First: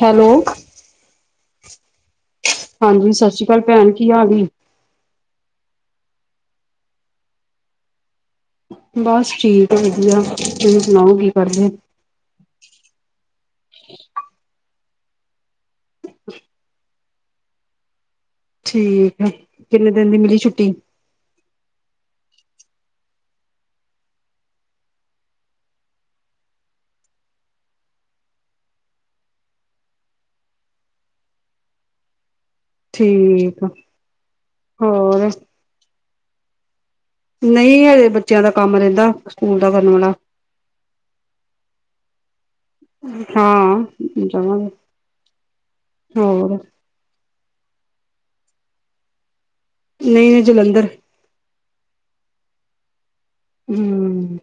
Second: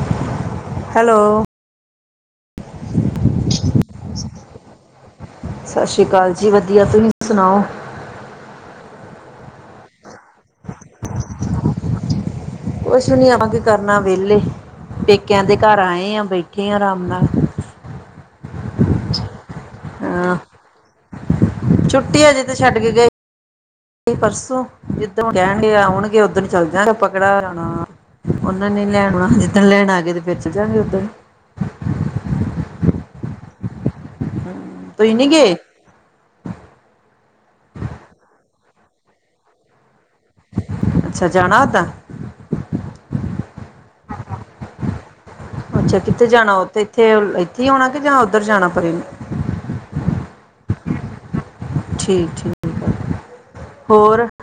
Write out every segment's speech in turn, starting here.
Hello! Hello ਹਾਂਜੀ। ਸਤਿ ਸ੍ਰੀ ਅਕਾਲ, ਭੈਣ ਕੀ ਹਾਲ ਏ? ਸਤਿ ਸ਼੍ਰੀ ਅਕਾਲ ਜੀ ਵਧੀਆ ਤੁਸੀਂ ਸੁਣਾਓ ਬਸ ਠੀਕ ਵਧੀਆ ਤੁਸੀਂ ਸੁਣਾਓ ਕੀ ਕਰਦੇ? ਕੁਛ ਵੀ ਨੀ ਆਵਾਂ ਕਿ ਕਰਨਾ ਵਿਹਲੇ ਪੇਕਿਆਂ ਦੇ ਘਰ ਆਏ ਆ ਬੈਠੇ ਆ ਆਰਾਮ ਨਾਲ ਠੀਕ ਹੈ। ਕਿੰਨੇ ਦਿਨ ਦੀ ਮਿਲੀ ਛੁੱਟੀ ਛੁਟੀ ਆ ਜੇ ਤੇ ਛੱਡ ਕੇ ਗਏ ਪਰਸੋਂ ਜਿੱਦਣ ਕਹਿਣਗੇ ਆਉਣਗੇ ਉਹਦਣ ਚੱਲ ਜਾਗੇ ਪਕੜਾ ਹੋਣਾ ਉਹਨਾਂ ਨੇ ਲੈਣ ਆਣਾ ਜਿੱਦਣ ਲੈਣ ਆ ਗਏ ਤੇ ਫਿਰ ਚੱਲ ਜਾਗੇ ਉਧਰ ਠੀਕ ਆ। ਤੁੂੰ ਹੀ ਨੀ ਹੋਰ ਗਏ। ਨਹੀਂ ਹਜੇ ਬੱਚਿਆਂ ਦਾ ਕੰਮ ਰਹਿੰਦਾ ਸਕੂਲ ਦਾ ਕਰਨ ਵਾਲਾ ਅੱਛਾ ਜਾਣਾ ਉਦਾਂ ਹਾਂ ਜਾਵਾਂਗੇ ਅੱਛਾ ਕਿੱਥੇ ਹੋਰ ਜਾਣਾ ਉਥੇ ਇੱਥੇ ਕੀ ਹੋਣਾ ਕਿ ਜਾਂ ਉੱਧਰ ਜਾਣਾ ਪਵੇ। ਨਹੀਂ ਨਹੀਂ ਜਲੰਧਰ ਠੀਕ ਠੀਕ ਹੋਰ ਹੂੰ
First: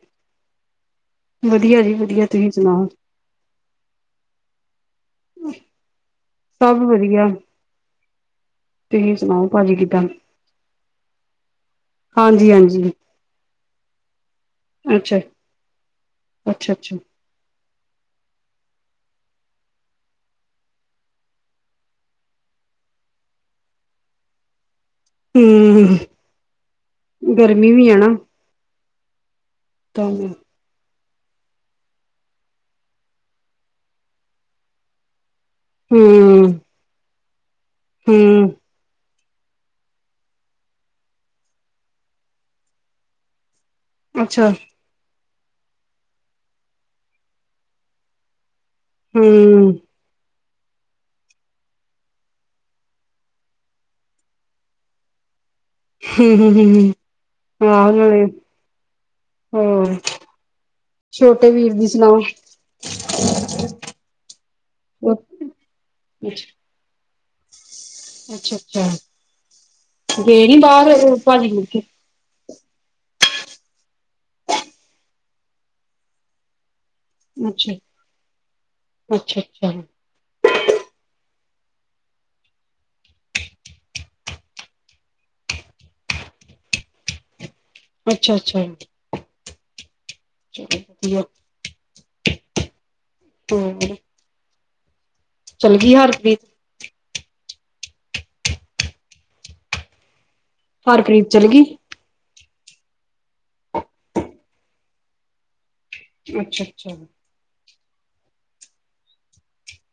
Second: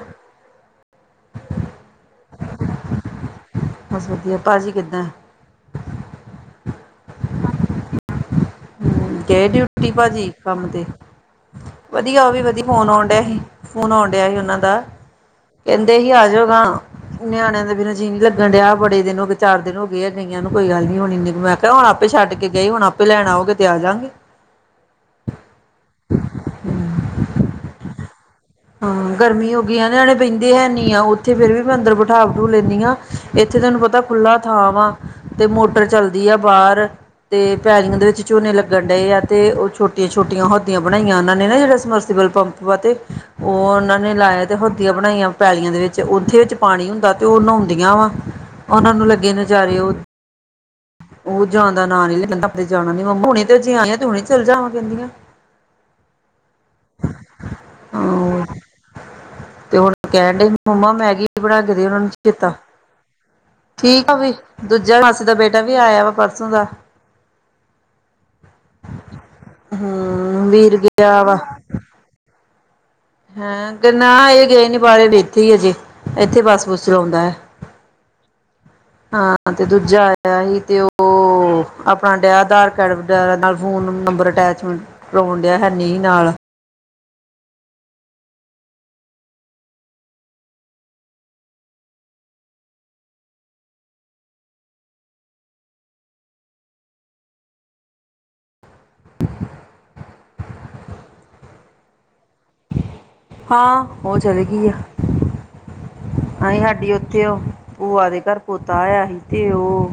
ਵਧੀਆ ਜੀ ਵਧੀਆ ਤੁਸੀਂ ਸੁਣਾਓ। ਬਸ ਵਧੀਆ ਭਾਜੀ ਕਿੱਦਾਂ ਹੈ। ਸਭ ਵਧੀਆ ਨੇ ਗਏ ਡਿਊਟੀ ਭਾਜੀ ਕੰਮ ਤੇ, ਵਧੀਆ ਉਹ ਵੀ ਹਾਂਜੀ ਵਧੀਆ ਫੋਨ ਹਾਂਜੀ ਆਣ ਡ ਏ ਹੀ। ਫੋਨ ਆਉਣ ਡਿਆ ਉਹਨਾਂ ਦਾ ਅੱਛਾ ਕਹਿੰਦੇ ਹੀ ਆਜਾਗਾ ਅੱਛਾ ਅੱਛਾ ਨਿਆਣਿਆਂ ਦੇ ਮੇਰਾ ਜੀ ਨਹੀਂ ਲੱਗਣ ਡਿਆ ਬੜੇ ਦਿਨ ਹੋਏ ਚਾਰ ਦਿਨ ਹੋ ਗਏ ਆ ਗਈਆਂ ਨੂੰ ਕੋਈ ਗੱਲ ਨੀ ਮੈਂ ਕਿਹਾ ਹੁਣ ਆਪੇ ਛੱਡ ਗਈ ਹੁਣ ਆਪੇ ਲੈਣ ਆਓਗੇ ਤੇ ਆ ਜਾਗੇ। ਹੂੰ ਗਰਮੀ ਵੀ ਆ ਨਾ। ਹਾਂ ਗਰਮੀ ਹੋ ਗਈ ਆ ਤਾਂ ਨਿਆਣੇ ਬਹਿੰਦੇ ਨਹੀਂ ਆ ਇੱਥੇ ਫੇਰ ਵੀ ਮੈਂ ਅੰਦਰ ਬਿਠਾ ਬਠਾ ਲੈਂਣੀ ਹਾਂ ਇੱਥੇ ਤੈਨੂੰ ਪਤਾ ਖੁੱਲਾ ਥਾਂ ਵਾ ਤੇ ਮੋਟਰ ਚੱਲਦੀ ਆ ਹੂੰ ਬਾਹਰ ਤੇ ਪੈਲਗ ਦੇ ਵਿੱਚ ਹੂੰ, ਝੋਨੇ ਲੱਗਣ ਡਏ ਆ ਤੇ ਉਹ ਛੋਟੀਆਂ ਛੋਟੀਆਂ ਹੋਦੀਆਂ ਬਣਾਈਆਂ ਉਹਨਾਂ ਨੇ ਨਾ ਜਿਹੜਾ ਸਮਰਸੀਬਲ ਪੰਪ ਵਾ ਤੇ ਉਹ ਉਹਨਾਂ ਨੇ ਲਾਇਆ ਅੱਛਾ ਤੇ ਹੋਦੀਆਂ ਬਣਾਈਆਂ ਪੈਲੀਆਂ ਦੇ ਵਿੱਚ ਓਥੇ ਵਿੱਚ ਪਾਣੀ ਹੁੰਦਾ ਤੇ ਉਹ ਨਹੋਉਂਦੀਆਂ ਵਾ ਉਹ ਨੂੰ ਹੂੰ, ਲੱਗੇ ਹੂੰ, ਨਜ਼ਾਰੇ ਉਹ ਉਹ ਜਾਂਦਾ ਨਾਂ ਨੀ ਲੈ ਜਾਣਾ ਨੀ ਲੈਂਦੀ ਤੇ ਹੁਣੇ ਤੇ ਇੱਥੇ ਆਈਆਂ ਤੇ ਹੁਣੇ ਚੱਲ ਜਾਵਾਂ ਹਮ ਹਮ ਹਮ ਹਮ ਹਮ ਤੇ ਹੁਣ ਕਹਿਣ ਡ ਮੰਮਾ ਮੈਗੀ ਛੋਟੇ ਬਣਾ ਵੀਰ ਕੇ ਦੇ ਦੀ ਉਹਨਾ ਨੂੰ ਸੁਣਾਓ? ਚੇਤਾ ਠੀਕ ਆ ਵੀ ਦੂਜਾ ਮਾਸੀ ਦਾ ਅੱਛਾ, ਬੇਟਾ ਵੀ ਆਇਆ ਵਾ ਪਰਸੋਂ ਦਾ ਅੱਛਾ ਅੱਛਾ ਗਏ ਹੂੰ ਨੀ ਵੀਰ ਬਾਹਰ ਗਿਆ ਭਾਲਥੇ- ਹ ਨਾ ਇਹ ਗਏ ਨੀ ਬਾਰੇ ਇਥੇ ਹੀਜੇ ਇੱਥੇ ਬੱਸ ਬੱਸ ਚਲਾਉਂਦਾ ਹੈ ਅੱਛਾ, ਅੱਛਾ, ਹਾਂ ਤੇ ਅੱਛਾ, ਦੂਜਾ ਆਇਆ ਸੀ ਤੇ ਉਹ ਆਪਣਾ ਡਿਆ ਆਧਾਰ ਕਾਰਡ ਵੈਰਾ ਨਾਲ ਫੋਨ ਨੰਬਰ ਅਟੈਚ ਲਾਉਣ ਡਿਆ ਹੈਨੀ ਨੀ ਨਾਲ- ਅੱਛਾ ਅੱਛਾੀ ਹਮ ਚੱਲ ਗਈ ਹਰਪ੍ਰੀਤ ਹਰਪ੍ਰੀਤ ਚੱਲ ਗਈ- ਹਾਂ ਉਹ ਚੱਲ ਗਈ ਆ ਆਹੀ ਅੱਛਾ, ਅੱਛਾ ਸਾਡੀ ਉੱਥੇ ਉਹ ਆਦੇ ਘਰ ਪੋਤਾ ਆਇਆ ਸੀ ਤੇ ਉਹ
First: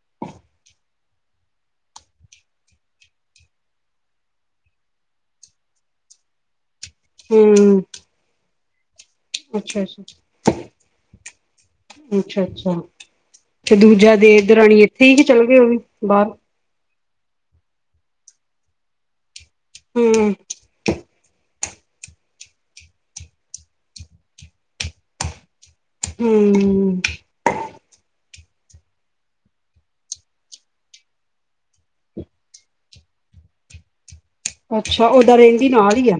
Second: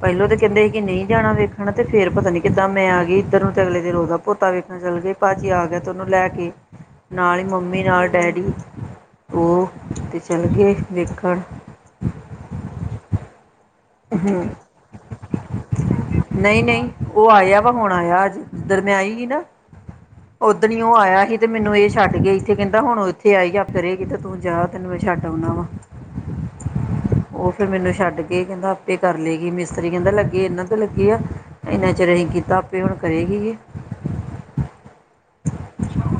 ਪਹਿਲੋਂ ਤੇ ਕਹਿੰਦੇ ਸੀ ਕਿ ਨਹੀਂ ਜਾਣਾ ਵੇਖਣ ਤੇ ਫੇਰ ਪਤਾ ਨੀ ਕਿੱਦਾਂ ਮੈਂ ਆ ਗਈ ਇੱਧਰ ਨੂੰ ਤੇ ਅਗਲੇ ਦਿਨ ਉਹਦਾ ਪੋਤਾ ਵੇਖਣ ਚੱਲ ਗਏ ਭਾਜੀ ਆ ਗਿਆ ਤੇ ਉਹਨੂੰ ਲੈ ਕੇ ਨਾਲ ਹੀ ਹੂੰ, ਮੰਮੀ ਨਾਲ ਡੈਡੀ ਅੱਛਾ ਅੱਛਾ ਜਲਗੇ ਦੇਖਣ ਅੱਛਾ, ਅੱਛਾ ਤੇ ਦੂਜਾ ਦੇ ਰਾਣੀ ਇੱਥੇ ਹੀ ਜਾ ਚੱਲ ਗਏ ਉਹ ਵੀ ਬਾਹਰ ਨਹੀਂ ਨਹੀਂ ਉਹ ਆਇਆ ਵਾ ਹੁਣ ਆਇਆ ਅਜ ਦਰਮਿਆਈ ਹੀ ਨਾ ਹੂੰ, ਓਦਨੀ ਹੀ ਓਹ ਆਇਆ ਸੀ ਤੇ ਮੈਨੂੰ ਇਹ ਛੱਡਏ ਇੱਥੇ ਕਹਿੰਦਾ ਹੁਣ ਇੱਥੇ ਆਈ ਜਾ ਫਿਰ ਇਹ ਕਿਤੇ ਤੂੰ ਜਾ ਤੈਨੂੰ ਛੱਡ ਆਣਾ ਵਾ ਹਮ- ਉਹ ਫਿਰ ਮੈਨੂੰ ਛੱਡ ਕੇ ਕਹਿੰਦਾ ਆਪੇ ਕਰ ਲਏਗੀ ਮਿਸਤਰੀ ਕਹਿੰਦਾ ਲੱਗੇ ਇਹਨਾਂ ਤਾਂ ਲੱਗੇ ਆ ਇੰਨਾ ਚਿਰ ਅਸੀਂ ਕੀਤਾ ਆਪੇ ਹੁਣ ਕਰੇਗੀ ਇਹ ਅੱਛਾ ਉਹਦਾ ਰਹਰਿੰ ਦੀ ਨਾਲ ਹੀ ਆ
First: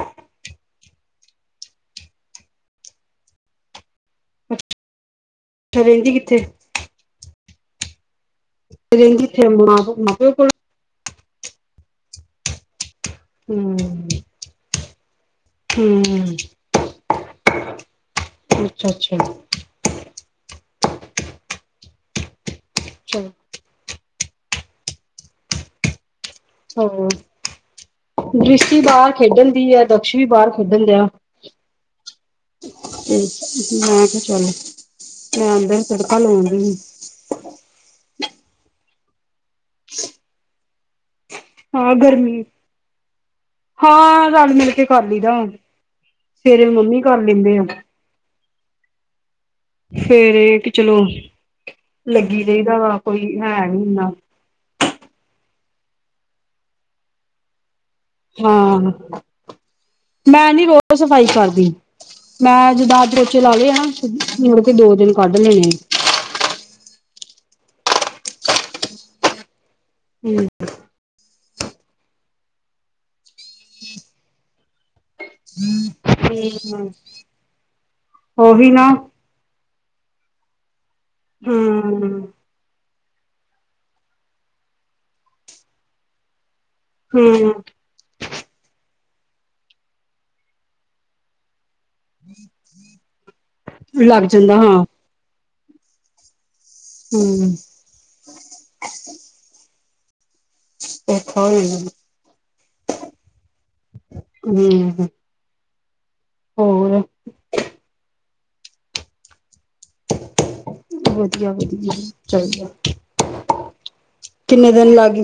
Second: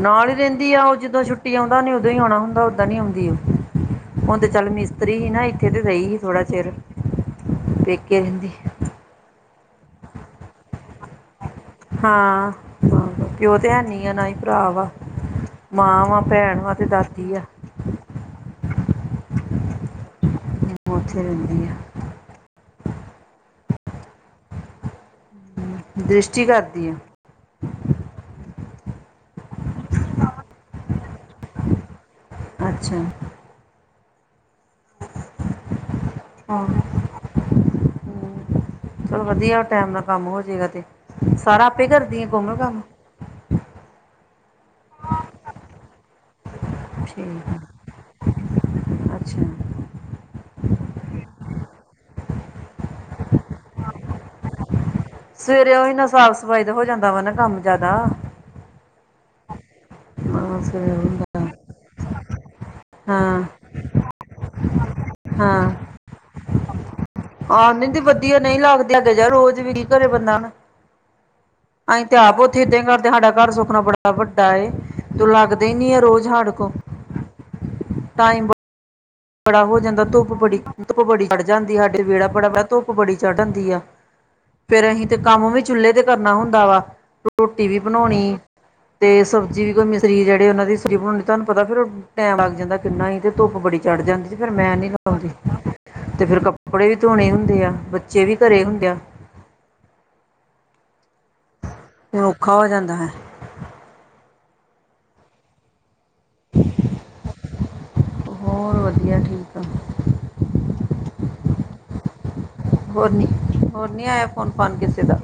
ਨਾਲ ਹੀ ਰਹਿੰਦੀ ਆ ਉਹ ਜਦੋਂ ਛੁੱਟੀ ਆਉਂਦਾ ਉਹ ਉਦੋਂ ਹੀ ਆਉਣਾ ਹੁੰਦਾ ਓਦਾਂ ਨੀ ਆਉਂਦੀ ਆ ਹੁਣ ਤੇ ਚੱਲ ਮਿਸਤਰੀ ਰਹੀ ਨਾ ਇੱਥੇ ਅੱਛਾ ਤੇ ਰਈ ਰਹਿੰਦੀ ਸੀ ਥੋੜਾ ਚਿਰ ਇੱਕ [inaudible] ਰੰਗੀ ਥੇ [inaudible] ਮ ਪ ਕੋ [inaudible] ਹਾਂ- ਹਾਂ ਪਿਓ ਤੇ ਹੂੰ ਹੈਨੀ ਆ ਨਾ ਹੀ ਭਰਾ ਵਾ ਹੂੰ ਮਾਂ ਵਾ ਭੈਣ ਵਾ ਤੇ ਦਾਦੀ ਆ ਅੱਛਾ ਅੱਛਾ ਜਮ ਉੱਥੇ ਰਹਿੰਦੀ ਆ ਚਲੋ- ਦੁਸ਼ਟ ਹਾਂ ਦ੍ਰਿਸ਼ਟੀ ਬਾਹਰ ਖੇਡਣ ਦੀ ਆ ਦਕਸ਼ ਵੀ ਬਾਹਰ ਖੇਡਣ ਦੇ ਆ ਅੱਛਾ ਤੇ ਮੈਂ ਕਿਹਾ [inaudible] [inaudible] ਮੈ ਅੰਦਰ ਤੜਕਾ ਲਉਣ ਦੀ ਹਮ ਚਲੋ ਵਧੀਆ ਟੈਮ ਨਾਲ ਕੰਮ ਹੋ ਜਾਏਗਾ ਤੇ ਸਾਰਾ ਆਪੇ ਹਾਂ ਕਰਦੀ ਆ ਗਰਮੀ ਕੋਮਲ ਕੰਮ ਹਾਂ ਰਲ ਮਿਲ ਕੇ ਕਰ ਲਈਦਾ ਸਵੇਰੇ ਮੰਮੀ ਕਰ ਲੈਂਦੇ ਆ ਅੱਛਾ ਫਿਰ ਇਹ ਕਿ ਚਲੋ ਲੱਗੀ ਰਹਹੀਦਾ ਵਾ ਕੋਈ ਹੈ ਨੀ ਇਨਾ ਸਵੇਰੇ ਉਹੀ ਨਾ ਸਾਫ਼ ਸਫਾਈ ਦਾ ਹੋ ਜਾਂਦਾ ਵਾ ਨਾ ਕੰਮ ਜ਼ਿਆਦਾ ਹਾਂ ਮੈਂ ਹਾਂ ਨੀ ਸਵੇਰੇ ਰੋਜ਼ ਸਫ਼ਾਈ ਹੁੰਦਾ ਕਰਦੀ ਮੈਂ ਜਿਦ ਚੋਚੇ ਹਾਂ ਲਾ ਲਏ ਆ ਨਾ ਮੁੜ ਕੇ ਦੋ ਦਿਨ ਕੱਢ ਲੈਣੇ ਆ ਨਿੰਦੀ ਵਧੀਆ ਨਹੀਂ ਲੱਗਦੇ ਅਗੇ ਜ ਰੋਜ਼ ਵੀ ਘਰੇ ਬੰਦਾ ਹੂੰ ਨਾ ਅਸੀਂ ਤੇ ਆਪ ਉੱਥੇ ਏਦਾਂ ਕਰਦੇ ਸਾਡਾ ਘਰ ਸੁਖਨਾ ਬੜਾ ਵੱਡਾ ਏ ਤੂੰ ਲੱਗਦਾ ਹੀ ਨੀ ਠ ਰੋਜ਼ ਹਾਡੇ ਕੋਲ ਹਮ ਟਾਈਮ ਉਹੀ ਨਾ ਬੜਾ ਹੋ ਜਾਂਦਾ ਧੁੱਪ ਬੜੀ ਧੁੱਪ ਬੜੀ ਹੜ ਜਾਂਦੀ ਸਾਡੇ ਹੂੰ। ਵਿਹੜਾ ਬੜਾ ਵ ਬੜੀ ਚੜ ਹਦੀ ਆ ਫਿਰ ਅਸੀਂ ਤੇ ਕੰਮ ਵੀ ਚੁੱਲੇ ਤੇ ਕਰਨਾ ਹੁੰਦਾ ਵਾ ਹੂੰ, ਰੋਟੀ ਵੀ ਬਣਾਉਣੀ ਤੇ ਸਬਜ਼ੀ ਵੀ ਕੋਈ ਮਿਸਰੀ ਜਿਹੜੇ ਉਹਨਾਂ ਦੀ ਸਰੀ ਬਣਾਉਂਦੀ ਤੁਹਾਨੂੰ ਪਤਾ ਫਿਰ ਟੈਮ ਲੱਗ ਜਾਂਦਾ ਕਿੰਨਾ ਹੀ ਤੇ ਧੁੱਪ ਬੜੀ ਲੜ ਲੱਗ ਜਾਂਦੀ ਸੀ ਫਿਰ ਜਾਂਦਾ ਹਾਂ ਮੈਂ ਨੀ ਲਾਉਂਦੀ ਤੇ ਫਿਰ ਕੱਪ ਕੜੇ ਵੀ ਧੋਣੇ ਹੂੰ, ਹੁੰਦੇ ਆ ਬੱਚੇ ਵੀ ਘਰੇ ਹੁੰਦੇ ਆ [inaudible] ਹੋ ਜਾਂਦਾ। ਔਖਾ ਹੋ ਜਾਂਦਾ ਹੈ ਹਮ ਹੋਰ ਹੋਰ ਵਧੀਆ ਠੀਕ ਆ ਵਧੀਆ ਵਧੀਆ ਚਾਹੀਦਾ ਹੋਰ ਨੀ ਹੋਰ ਨੀ ਆਇਆ ਫੋਨ ਕਿੰਨੇ ਫਾਨ ਦਿਨ ਕਿਸੇ ਲੱਗ ਦਾ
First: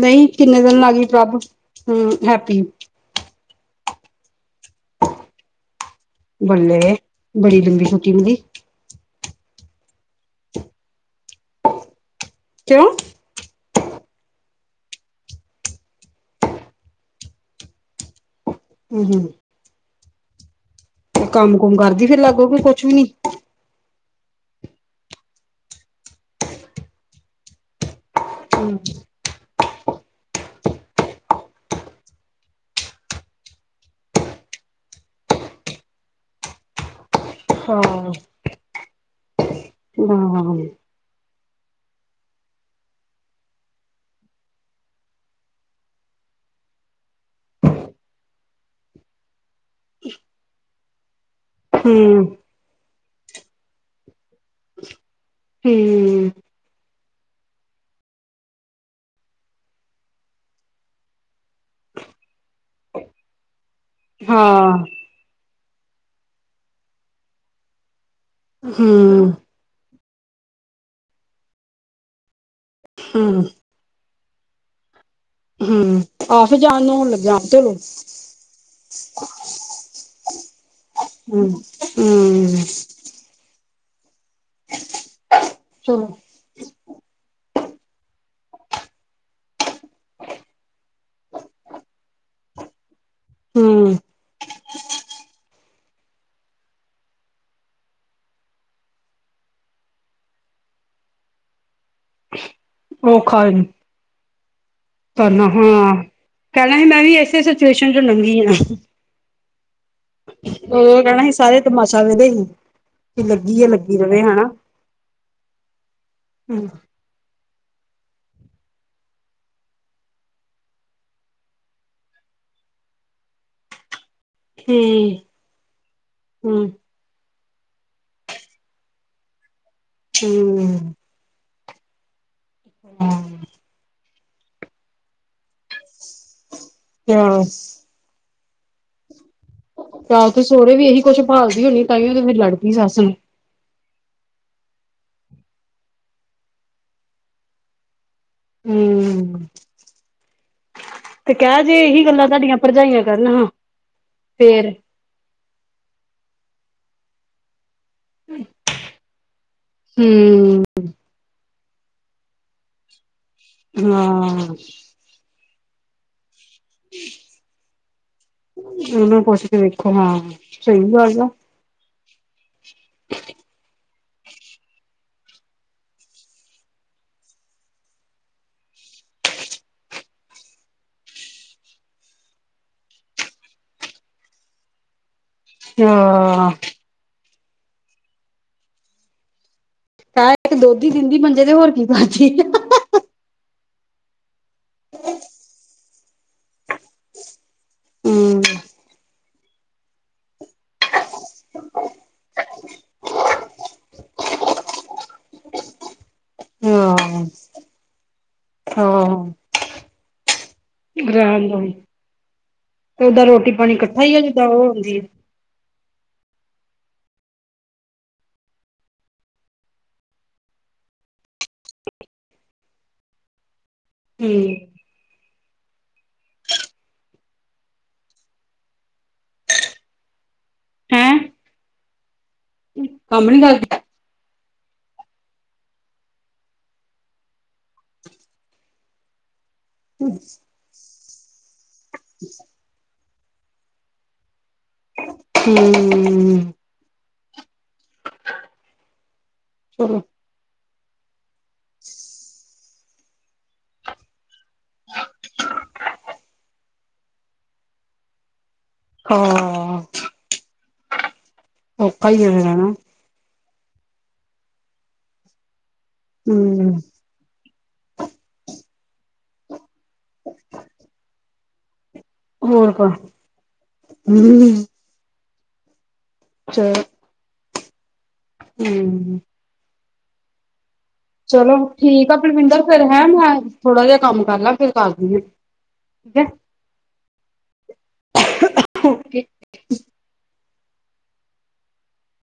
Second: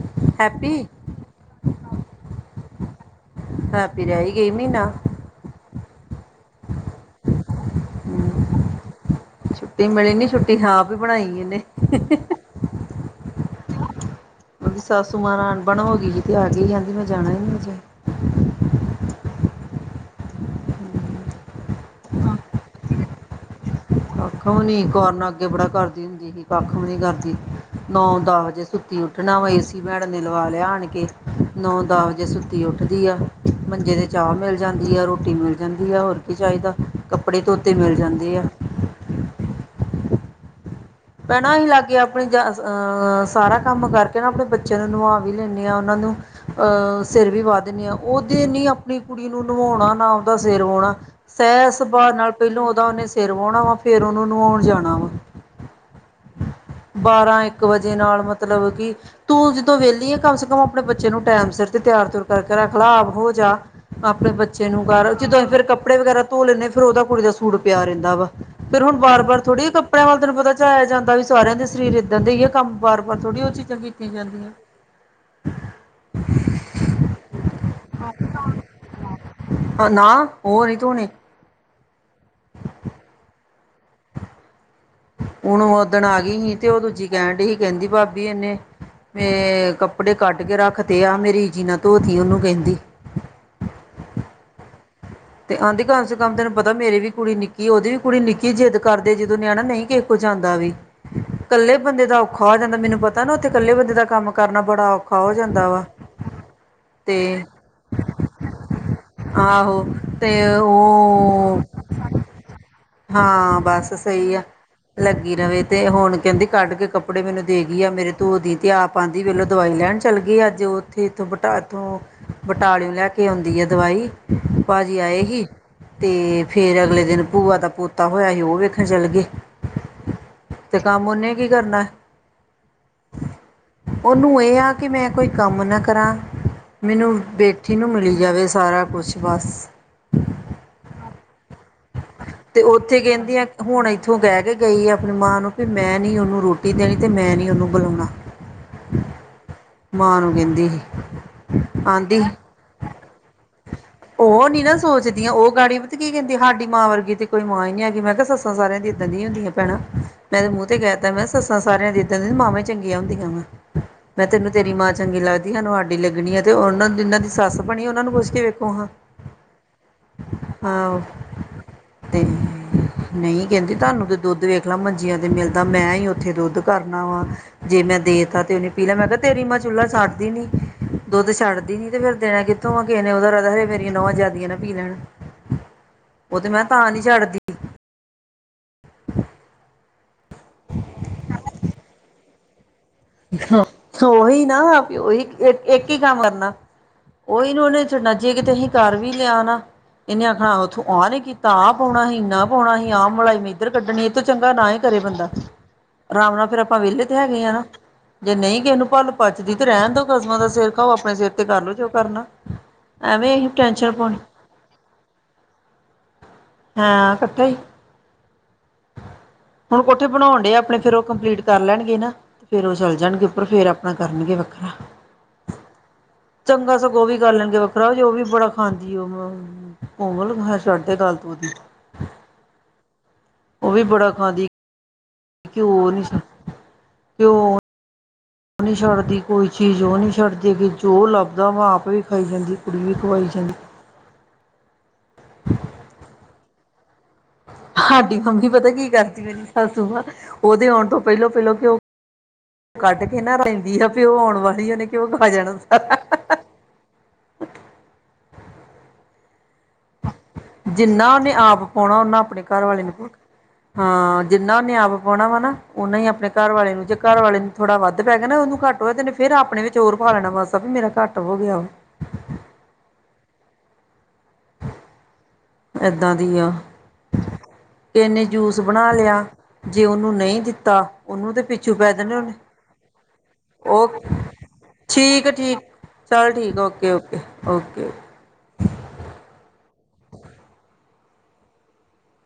ਨਹੀਂ ਕਿੰਨੇ ਹੈਪੀ ਦਿਨ ਲੱਗ ਗਈ ਪ੍ਰਭ ਹਮ ਹੈਪੀ ਹੈਪੀ ਰਹਿ ਹੀ ਗਈ ਮਹੀਨਾ ਬੱਲੇ ਬੜੀ ਲੰਬੀ ਛੁਟੀ ਹੁੰਦੀ ਛੁੱਟੀ ਮਿਲੀ ਨੀ ਛੁੱਟੀ ਆਪ ਹੀ ਬਣਾਈ ਇਹਨੇ ਕਿਉਂ ਸਸੂ ਨਾਲ ਅਣ ਬਣ ਹੋ ਗਈ ਕਹਿੰਦੀ ਅੱਜ ਨੀ ਜਾਂਦੀ ਮੈਂ ਜਾਣਾ ਹੀ ਨਈ ਅਜੇ ਹੂੰ-ਹੂੰ। ਤੇ ਕੰਮ ਕੁਮ ਕਰਦੀ ਫੇਰ ਲਾਗ ਹੋ ਕੇ ਕੁਛ ਵੀ ਨੀ ਕੱਖ ਵੀ ਨੀ ਕੋਨ ਅੱਗੇ ਬੜਾ ਕਰਦੀ ਹੁੰਦੀ ਸੀ ਕੱਖ ਵੀ ਨੀ ਕਰਦੀ ਨੌ ਦਸ ਵਜੇ ਹੂੰ ਸੁੱਤੀ ਉੱਠਣਾ ਵ ਏ ਭੈਣ ਨੇ ਲਵਾ ਲਿਆ ਆਣ ਕੇ ਨੌ ਦਸ ਵਜੇ ਸੁੱਤੀ ਉੱਠਦੀ ਆ ਮੰਜੇ ਤੇ ਚਾਹ ਮਿਲ ਜਾਂਦੀ ਆ ਰੋਟੀ ਮਿਲ ਜਾਂਦੀ ਆ ਹੋਰ ਕੀ ਚਾਹੀਦਾ ਕੱਪੜੇ ਧੋਤੇ ਮਿਲ ਹਾਂ। ਜਾਂਦੇ ਆ ਹਾਂ ਭੈਣਾ ਅਸੀਂ ਲਾਗੇ ਆਪਣੇ ਅਹ ਸਾਰਾ ਕੰਮ ਕਰਕੇ ਨਾ ਆਪਣੇ ਬੱਚਿਆਂ ਨੂੰ ਨਵਾ ਵੀ ਲੈਂਦੇ ਹਾਂ ਉਹਨਾਂ ਨੂੰ ਅਹ ਸਿਰ ਵੀ ਵਾਹ ਦਿੰਦੀ ਹਾਂ ਉਹ ਦਿਨ ਹੀ ਆਪਣੀ ਕੁੜੀ ਨੂੰ ਨਵਾਉਣਾ ਨਾ ਉਹਦਾ ਸਿਰ ਵੋਉਣਾ। ਇਹ ਸੁਭਾਅ ਹੂੰ, ਨਾਲ ਪਹਿਲੋਂ ਉਦ ਉਹਨੇ ਸਿਰ ਵਣਾ ਵਾ ਫੇਰ ਉਹਨੂੰ ਨਵਾਉਣ ਜਾਣਾ ਵਾ। ਹੂੰ, ਬਾਰਾਂ ਇੱਕ ਵਜੇ ਨਾਲ ਮਤਲਬ ਕਿ ਤੂੰ ਜਦੋਂ ਵਿਹਲੀ ਆ ਕਮ ਸੇ ਕਮ ਆਪਣੇ ਬੱਚੇ ਨੂੰ ਟੈਮ ਸਿਰ ਤੇ ਤਿਆਰ ਤਰ ਕਰਕੇ ਰੱਖ ਲਾ ਆਪ ਹੋ ਜਾ। ਆਪਣੇ ਬੱਚੇ ਹਾਂ, ਨੂੰ ਕਰ। ਜਦੋਂ ਫਰ ਕੱਪੜੇ ਵਗੈਰਾ ਧੋ ਲੈਂਦੇ ਫਿਰ ਉਹ ਕੁੜੀ ਦਾ ਸੂਟ ਪਿਆ ਰਹਿੰਦਾ ਵਾ। ਫਿਰ ਹੁਣ ਬਾਰ ਹੂੰ, ਬਾਰ ਥੋੜ੍ਹੀ ਕੱਪੜੇ ਆਪ ਤੈਨੂੰ ਪਤਾ ਚਲ ਜਾਂਦਾ ਜਾਂਦਾ ਵੀ ਸਾਰਿਆਂ ਦੇ ਸਰੀਰ ਇੱਦਾਂ ਦੇ ਹੀ ਕੰਮ ਬਾਰ ਬਾਰ ਥੋੜੀ ਉਹ ਚੀਜ਼ ਚੰਗੀ ਕੀ ਕਰਨੀਆ ਹੂ ਆਫਿਸ ਜਾਣ ਨੂੰ ਹੋਣ ਲੱਗਿਆ ਨਾ ਉਹ ਨਹੀਂ ਧੋਣੇ ਹਮ। ਹਮ। ਹੁਣ ਓਦਣ ਚਲੋ ਆ ਗਈ ਸੀ ਤੇ ਉਹ ਦੂਜੀ ਕਹਿਣ ਡ ਸੀ ਕਹਿੰਦੀ ਭਾਬੀ ਇਹਨੇ ਮੈਂ ਕੱਪੜੇ ਕੱਢ ਕੇ ਰੱਖ ਤੇ ਆ ਮੇਰੀ ਜੀ ਨਾ ਧੋਤੀ ਉਹਨੂੰ ਕਹਿੰਦੀ। ਹਮ। ਤੇ ਆਹਂਦੀ ਕਮ ਸੇ ਕਮ ਤੈਨੂੰ ਪਤਾ ਮੇਰੀ ਵੀ ਕੁੜੀ ਨਿੱਕੀ ਉਹਦੀ ਵੀ ਕੁੜੀ ਨਿੱਕੀ ਜਿੱਦ ਕਰਦੇ ਜਦੋਂ ਨਿਆਣਾ ਨਹੀਂ ਕਿਸੇ ਕੁ ਚ ਆਉਂਦਾ ਵੀ ਕੱਲੇ ਬੰਦੇ ਦਾ ਔਖਾ ਹੋ ਜਾਂਦਾ। ਮੈਨੂੰ ਪਤਾ ਨਾ ਔਖਾ ਉੱਥੇ ਇਕੱਲੇ ਬੰਦੇ ਦਾ ਕੰਮ ਕਰਨਾ ਬੜਾ ਔਖਾ ਹੋ ਕਰਨਾ ਜਾਂਦਾ ਵਾ ਹਾਂ ਕਹਿਣਾ ਸੀ ਮੈਂ ਵੀ ਤੇ ਇਸੇ ਸਿਚੁਏਸ਼ਨ ਚ ਲੰਘੀ ਹਾਂ। ਆਹੋ ਤੇ ਉਹ ਵੇਦੇ ਸੀ ਕਿ ਹਾਂ ਲੱਗੀ ਆ ਬਸ ਲੱਗੀ ਰਵੇ ਸਹੀ ਆ ਹਨਾ ਲੱਗੀ ਰਵੇ ਤੇ ਹੁਣ ਕਹਿੰਦੀ ਹਮ ਕੱਢ ਕੇ ਕੱਪੜੇ ਮੈਨੂੰ ਦੇ ਗਈ ਆ ਮੇਰੇ ਧੂੰ ਦੀ ਤੇ ਆਪ ਆਉਂਦੀ ਵੇਲੋ ਦਵਾਈ ਲੈਣ ਚੱਲ ਗਈ ਅੱਜ ਉੱਥੇ ਇਥੋਂ ਬਟਾ ਇੱਥੋਂ ਬਟਾਲਿਓ ਲੈ ਕੇ ਆਉਂਦੀ ਹੈ ਦਵਾਈ। ਭਾ ਜੀ ਹਮ ਆਏ ਸੀ ਅਤੇ ਹਮ ਫਿਰ ਅਗਲੇ ਦਿਨ ਭੂਆ ਦਾ ਪੋਤਾ ਹੋਇਆ ਸੀ ਉਹ ਵੇਖਣ ਚੱਲ ਗਏ। ਤੇ ਹਮ। ਕੰਮ ਉਹਨੇ ਕੀ ਕਰਨਾ। ਹਮ। ਉਹਨੂੰ ਇਹ ਆ ਕਿ ਮੈਂ ਕੋਈ ਕੰਮ ਨਾ ਕਰਾਂ ਮੈਨੂੰ ਚਲੋ ਬੈਠੀ ਨੂੰ ਮਿਲੀ ਜਾਵੇ। ਸਾਰਾ ਕੁਛ ਬਸ। ਤਾਂ ਉਥੇ ਸੋਹਰੇ ਵੀ ਇਹੀ ਕੁੱਛ ਭਾਲਦੀ ਹੋਣੀ ਤਾਂਹੀਓ ਤੇ ਫੇਰ ਲੜਪੀ ਸੱਸ ਉੱਥੇ ਨੂੰ। ਕਹਿੰਦੀ ਆ ਹੁਣ ਇੱਥੋਂ ਕਹਿ ਕੇ ਗਈ ਆ ਆਪਣੀ ਮਾਂ ਨੂੰ ਵੀ ਮੈਂ ਨੀ ਉਹਨੂੰ ਰੋਟੀ ਦੇਣੀ ਤੇ ਮੈਂ ਨੀ ਉਹਨੂੰ ਬੁਲਾਉਣਾ। ਹਮ ਮਾਂ ਨੂੰ ਕਹਿੰਦੀ। ਸੀ ਤੇ ਕਹਿ ਜੇ ਇਹੀ ਆਂਦੀ ਗੱਲਾਂ ਤੁਹਾਡੀਆਂ ਭਰਜਾਈਆਂ ਕਰਨ ਉਹ ਨੀ ਫੇਰ। ਨਾ ਸੋਚਦੀਆਂ ਉਹ ਗਾੜੀ ਪਤਾ ਕੀ ਕਹਿੰਦੀ ਸਾਡੀ ਮਾਂ ਵਰਗੀ ਤੇ ਕੋਈ ਮਾਂ ਹੀ ਨੀ ਹੈਗੀ ਮੈਂ ਕਿਹਾ ਸੱਸਾਂ ਸਾਰਿਆਂ ਦੀ ਏਦਾਂ ਦੀਆਂ ਹੁੰਦੀਆਂ ਪੈਣਾ ਮੈਂ ਤੇ ਹਮ ਮੂੰਹ ਤੇ ਕਹਿ ਤਾ ਮੈਂ ਕਿਹਾ ਸੱਸ ਸਾਂ ਸਾਰਿਆਂ ਦੀ ਇਦਾਂ ਦੀ ਮਾਵਾਂ ਚੰਗੀਆਂ ਹੁੰਦੀਆਂ ਵਾ ਮੈਂ ਹਾਂ ਤੈਨੂੰ ਤੇਰੀ ਮਾਂ ਚੰਗੀ ਲੱਗਦੀ ਸਾਨੂੰ ਸਾਡੀ ਲੱਗਣੀ ਆ ਤੇ ਉਹਨਾਂ ਜਿਨਾਂ ਦੀ ਸੱਸ ਬਣੀ ਉਹਨਾਂ ਨੂੰ ਪੁੱਛ ਕੇ ਵੇਖੋ ਹਾਂ ਉਹਨੂੰ ਪੁੱਛ ਕੇ ਵੇਖੋ ਹਾਂ ਸਹੀ ਹਾਂ ਗੱਲ ਆ ਤਿੰਨ ਨਹੀਂ ਕਹਿੰਦੀ ਤੁਹਾਨੂੰ ਦੁੱਧ ਦੇਖ ਲਾ ਮੰਜੀਆਂ ਤੇ ਮਿਲਦਾ ਮੈਂ ਹੀ ਉੱਥੇ ਦੁੱਧ ਕਰਨਾ ਵਾ ਜੇ ਮੈਂ ਦੇਤਾ ਤੇ ਉਹਨੇ ਪੀ ਲੈ ਮੈਂ ਕਿਹਾ ਤੇਰੀ ਮਾਂ ਚੁੱਲਾ ਸੜਦੀ ਨਹੀਂ ਦੁੱਧ ਛੱਡਦੀ ਨਹੀਂ ਤੇ ਫਿਰ ਦੇਣਾ ਕਿਥੋਂ ਕਿਸੇ ਨੇ ਉਹਦਾ ਨਾ ਮੇਰੀ ਨੂੰਹਾਂ ਜਿਆਦੀਆਂ ਨਾ ਪੀ ਲੈਣ ਹਾਂ ਉਹ ਤੇ ਮੈਂ ਤਾਂ ਨੀ ਛੱਡਦੀ [inaudible] ਕਹਿ ਕੈ ਇੱਕ ਦੁੱਧ ਹੀ ਦਿੰਦੀ ਮੰਜੇ ਤੇ ਹੋਰ ਕੀ [unintelligible] ਓਹੀ ਨਾ ਓਹੀ ਇੱਕ ਇੱਕੀ ਕੰਮ ਕਰਨਾ ਓਹੀਓ ਨੀ ਓਹਨੇ ਛੱਡਣਾ ਜੇ ਹਮ ਕਿਤੇ ਅਸੀਂ ਕਰ ਵੀ ਲਿਆ ਨਾ ਇਹਨੇ ਆਖਣਾ ਤੂੰ ਆਹ ਨੀ ਕੀਤਾ ਆ ਪਾਉਣਾ ਸੀ ਇਨਾ ਪਾਉਣਾ ਸੀ ਆ ਮਲਾਈ ਇਧਰ ਕੱਢਣੀ ਇਹ ਤੋਂ ਚੰਗਾ ਨਾ ਹੀ ਘਰੇ ਬੰਦਾ ਆਰਾਮ ਨਾਲ ਫਿਰ ਆਪਾਂ ਵਿਹਲੇ ਤੇ ਹਾਂ ਹੈਗੇ ਆ ਨਾ ਜੇ ਨਹੀਂ ਕਿਸੇ ਨੂੰ ਭੱਲ ਹਾਂ ਪਚਦੀ ਤੇ ਰਹਿਣ ਦੋ ਕਸਮਾਂ ਦਾ ਸਿਰ ਖਾਓ ਆਪਣੇ ਸਿਰ ਤੇ ਰਹਿਣ ਦੋ ਕਰਲੋ ਜੋ ਕਰਨਾ। ਤੇ ਦਾਂ ਐਵੇਂ ਅਸੀਂ ਰੋਟੀ ਪਾਣੀ ਟੈਨਸ਼ਨ ਇਕੱਠਾ ਆ ਪਾਉਣੀ ਜਿਦਾਂ ਉਹ ਆਉਂਦੀ ਆ ਹਾਂ ਇਕੱਠਾ ਹੀ ਹੁਣ ਕੋਠੇ ਬਣਾਉਣ ਡੇ ਆਪਣੇ ਫੇਰ ਉਹ ਕੰਪਲੀਟ ਕਰ ਲੈਣਗੇ ਨਾ ਤੇ ਫੇਰ ਉਹ ਚੱਲ ਜਾਣਗੇ ਉੱਪਰ ਫੇਰ ਆਪਣਾ ਕਰਨਗੇ ਹੈ ਵੱਖਰਾ ਚੰਗਾ ਸਗੋਂ ਵੀ ਕਰ ਲੈਣਗੇ ਵੱਖਰਾ ਜੇ ਉਹ ਵੀ ਬੜਾ ਖਾਂਦੀ ਉਹ ਕੋਮਲ ਹਮ ਛੱਡਦੇ ਹੈਂ ਗੱਲ ਤੂੰ ਓਦੀ ਕੰਮ ਨੀ ਕਰਦੇ ਉਹ ਵੀ ਬੜਾ ਖਾਂਦੀ ਘਿਓ ਨਹੀਂ ਘਿਓ ਨੀ ਛੱਡਦੀ ਕੋਈ ਚੀਜ਼ ਉਹ ਨਹੀਂ ਛੱਡਦੀ ਕਿ ਜੋ ਲੱਭ [unintelligible] ਵੀ ਖਾਈ ਜਾਂਦੀ ਕੁੜੀ ਵੀ ਖਵਾਈ [inaudible] ਹਮ ਸਾਡੀ ਮੰਮੀ ਪਤਾ ਕੀ ਕਰਦੀ ਮੇਰੀ ਸੱਸੂ ਚਲੋ ਆ ਉਹਦੇ ਆਉਣ ਪਹਿਲੋਂ ਪਹਿਲ ਕਿਉਂ ਕੱਟ ਕੇ ਨਾ ਰਹਿੰਦੀ ਆ ਪ ਉਹ ਆਉਣ ਵਾਲੀ ਉਹਨੇ ਕਿ ਉਹ ਖਾ ਜਾਣਾ ਸਾਰ ਹਾਂ ਜਿੰਨਾ ਨੇ ਆਪ ਪਾਉਣਾ ਔਖਾ ਹੀ ਓਨਾ ਫਿਰ ਆਪਣੇ ਰਹਿਣਾ ਘਰਵੇ ਨੂੰ ਪੁੁਟ ਹਾਂ ਜਿੰਨਾ ਉਹਨੇ ਆਪ ਆਪ ਪਾਉਣਾ ਵਾ ਨਾ ਉਹਨਾ ਹੀ ਆਪਣੇ ਘਰ ਵਾਲੇ ਹਮ ਨੂੰ ਜੇ ਘਰ ਵਾਲੇ ਨੂੰ ਥੋੜਾ ਵੱਧ ਪੈ ਗਿਆ ਨਾ ਉਹਨੂੰ ਘੱਟ ਤਨ ਫ਼ਿਰ ਆਪਣੇ ਵੀ ਚੋਰ ਪਾ ਲੈਣਾ ਵਸ ਮੇਰਾ ਘੱਟ ਹੋ ਗਿਆ ਵਾ ਹੋਰ ਕ ਹ ਇਏਦਾਂ ਦੀ ਆ ਕਿਨੇ ਜੂਸ ਬਣਾ ਹਮ ਲਿਆ ਜੇ ਉਹਨੂੰ ਨਹੀਂ ਦਿੱਤਾ ਉਹਨੂੰ ਤੇ ਚਲੋ ਪਿੱਛੂ ਪੈ ਠੀਕ ਜਾਣੇ ਆ ਉਹਨੇ ਪਰਵਿੰਦਰ ਫੇਰ ਹੈ ਮੈਂ ਥੋੜਾ ਜਿਹਾ ਉਹ ਕੰਮ ਕਰ ਲ ਫਿਰ ਕਰਦੀ ਠੀਕ ਠੀਕ ਠੀਕ ਹੈ ਚੱਲ ਓਕੇ ਓਕੇ ਓਕੇ [inaudible]